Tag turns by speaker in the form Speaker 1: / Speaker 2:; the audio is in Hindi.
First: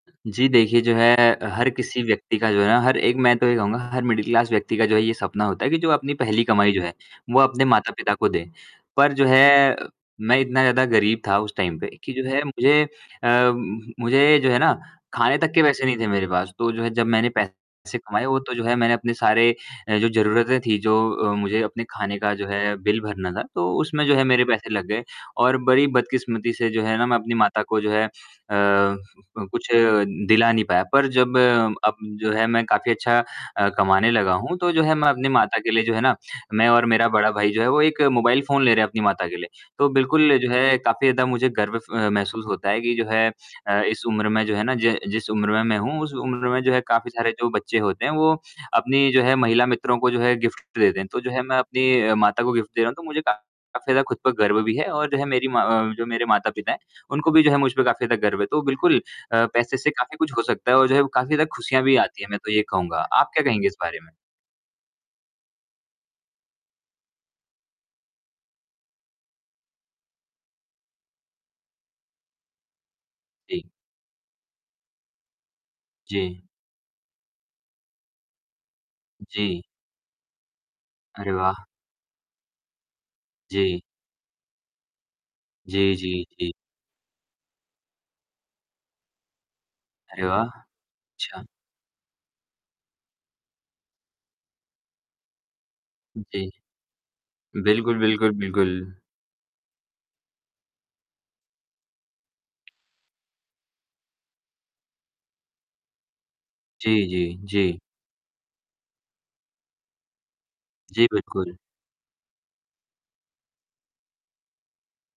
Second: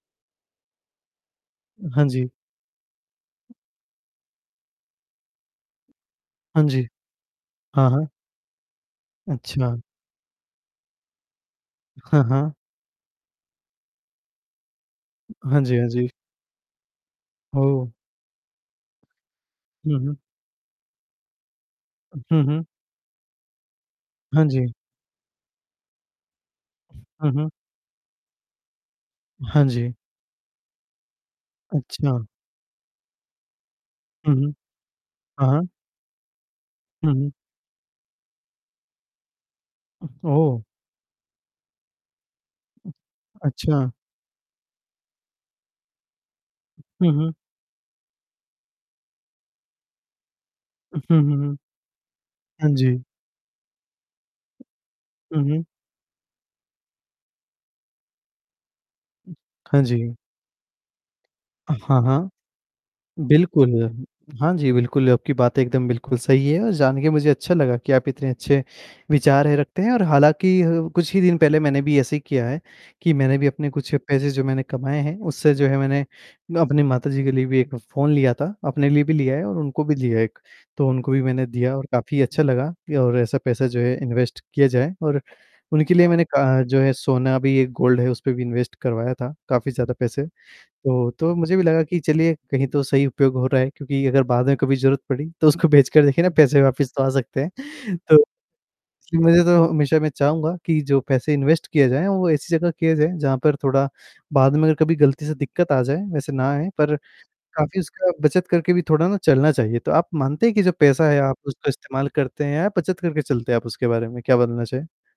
Speaker 1: जी देखिए जो है, हर
Speaker 2: उ,
Speaker 1: किसी
Speaker 2: हाँ जी।
Speaker 1: व्यक्ति का जो है ना, हर एक मैं तो ये कहूँगा हर मिडल क्लास व्यक्ति का जो है ये सपना होता है की जो अपनी पहली
Speaker 2: हाँ
Speaker 1: कमाई
Speaker 2: जी।
Speaker 1: जो है, वो अपने
Speaker 2: हाँ,
Speaker 1: माता
Speaker 2: हाँ।
Speaker 1: पिता को दे। पर जो है,
Speaker 2: अच्छा।
Speaker 1: मैं इतना ज़्यादा गरीब था उस टाइम पे की
Speaker 2: हाँ,
Speaker 1: जो है
Speaker 2: हाँ।
Speaker 1: मुझे अ, मुझे जो है ना खाने तक
Speaker 2: हाँ
Speaker 1: के
Speaker 2: जी,
Speaker 1: पैसे
Speaker 2: हाँ
Speaker 1: नहीं थे
Speaker 2: जी।
Speaker 1: मेरे पास। तो जो है जब मैंने
Speaker 2: ओह!
Speaker 1: पैसे कमाए, वो तो जो है मैंने अपने सारे
Speaker 2: हुँ,
Speaker 1: जो
Speaker 2: हुँ।
Speaker 1: ज़रूरतें थी जो मुझे अपने खाने का
Speaker 2: हुँ,
Speaker 1: जो
Speaker 2: हुँ।
Speaker 1: है, बिल भरना था, तो उसमे जो है मेरे
Speaker 2: हाँ
Speaker 1: पैसे
Speaker 2: जी।
Speaker 1: लग गए और बड़ी बदकिस्मती से जो है ना, मैं
Speaker 2: हुँ,
Speaker 1: अपनी
Speaker 2: हुँ।
Speaker 1: माता को जो है अ, क
Speaker 2: हाँ
Speaker 1: कुछ
Speaker 2: जी।
Speaker 1: दिला नहीं पाया। पर जब अब
Speaker 2: अच्छा।
Speaker 1: जो है मैं काफ़ी अच्छा अ, कमाने लगा
Speaker 2: हुँ, हुँ।
Speaker 1: हूँ, तो जो है मैं अपनी
Speaker 2: हाँ,
Speaker 1: माता
Speaker 2: हाँ।
Speaker 1: के लिए जो है ना, मैं और मेरा
Speaker 2: हुँ, हुँ।
Speaker 1: बड़ा भाई जो है, वो एक मोबाइल फ़ोन ले रहे हैं अपनी माता के लिए। तो बिल्कुल, जो
Speaker 2: ओह।
Speaker 1: है काफ़ी ज़्यादा मुझे गर्व फ महसूस होता है कि जो है
Speaker 2: अच्छा।
Speaker 1: अ, इस उम्र में जो है ना, ज जिस उम्र में मैं हूँ, उस उम्र में जो है
Speaker 2: हुँ,
Speaker 1: काफ़ी
Speaker 2: हुँ।
Speaker 1: सारे जो बच्चे होते हैं, वो अपनी जो है महिला मित्रों को जो है गिफ्ट देते
Speaker 2: हुँ,
Speaker 1: हैं। तो जो
Speaker 2: हुँ,
Speaker 1: है
Speaker 2: हुँ।
Speaker 1: मैं अपनी माता को
Speaker 2: हाँ
Speaker 1: गिफ्ट दे रहा हूँ,
Speaker 2: जी।
Speaker 1: तो मुझे काफ़ी ज़्यादा खुद पर गर्व भी है। और जो है
Speaker 2: हुँ,
Speaker 1: मेरी
Speaker 2: हुँ।
Speaker 1: माँ जो मेरे माता-पिता हैं, उनको भी जो है मुझ पे काफ़ी ज़्यादा गर्व है। तो बिल्कुल पैसे
Speaker 2: हाँ
Speaker 1: से
Speaker 2: जी।
Speaker 1: काफ़ी कुछ हो सकता है, और जो है अ, काफ़ी ज़्यादा खुशियाँ भी
Speaker 2: हाँ,
Speaker 1: आती है
Speaker 2: हाँ,
Speaker 1: मैं तो ये कहूँगा। आप क्या कहेंगे
Speaker 2: बिल्कुल,
Speaker 1: इस बारे
Speaker 2: हुँ।
Speaker 1: में?
Speaker 2: हाँ जी, बिल्कुल आपकी बात एकदम बिल्कुल सही है और जान के मुझे अच्छा लगा कि आप इतने अच्छे विचार रखते हैं और हालाँकि, कुछ ही दिन पहले मैंने भी ऐसे ही किया है कि मैंने भी
Speaker 1: जी।
Speaker 2: अपने कुछ पैसे जो कमाए हैं, उससे जो है मैंने
Speaker 1: जी।
Speaker 2: अपनी माताजी के लिए भी एक फ़ोन लिया था। अपने लिए भी लिया है और
Speaker 1: जी।
Speaker 2: उनको भी लिया है एक, तो उनको भी
Speaker 1: अरे
Speaker 2: मैंने
Speaker 1: वाह।
Speaker 2: दिया और काफ़ी अच्छा लगा और ऐसा पैसा जो
Speaker 1: जी।
Speaker 2: है इन्वेस्ट किया जाए और उनके
Speaker 1: जी,
Speaker 2: लिए
Speaker 1: जी,
Speaker 2: मैंने का
Speaker 1: जी।
Speaker 2: जो है सोना भी एक गोल्ड है उसपे भी इन्वेस्ट करवाया था। काफ़ी ज़्यादा पैसे।
Speaker 1: अरे वाह,
Speaker 2: तो तो
Speaker 1: अच्छा।
Speaker 2: मुझे भी लगा कि चलिए कहीं तो सही उपयोग हो रहा है, क्योंकि अगर बाद में कभी जरूरत पड़ी तो उसको बेच कर देखिए ना
Speaker 1: जी।
Speaker 2: पैसे वापस तो आ सकते हैं।
Speaker 1: बिल्कुल,
Speaker 2: तो,
Speaker 1: बिल्कुल, बिल्कुल।
Speaker 2: मुझे तो हमेशा मैं चाहूँगा कि जो पैसे इन्वेस्ट किए जाए वो ऐसी जगह किया जाए जहाँ पर थोड़ा बाद में अगर कभी गलती से दिक्कत आ जाए वैसे ना आए पर
Speaker 1: जी, जी, जी।
Speaker 2: काफ़ी उसका बचत करके भी थोड़ा ना चलना चाहिए। तो आप मानते हैं कि जो
Speaker 1: जी,
Speaker 2: पैसा है आप
Speaker 1: बिल्कुल।
Speaker 2: उसका इस्तेमाल करते हैं या बचत करके चलते हैं आप उसके बारे में क्या बदलना चाहे?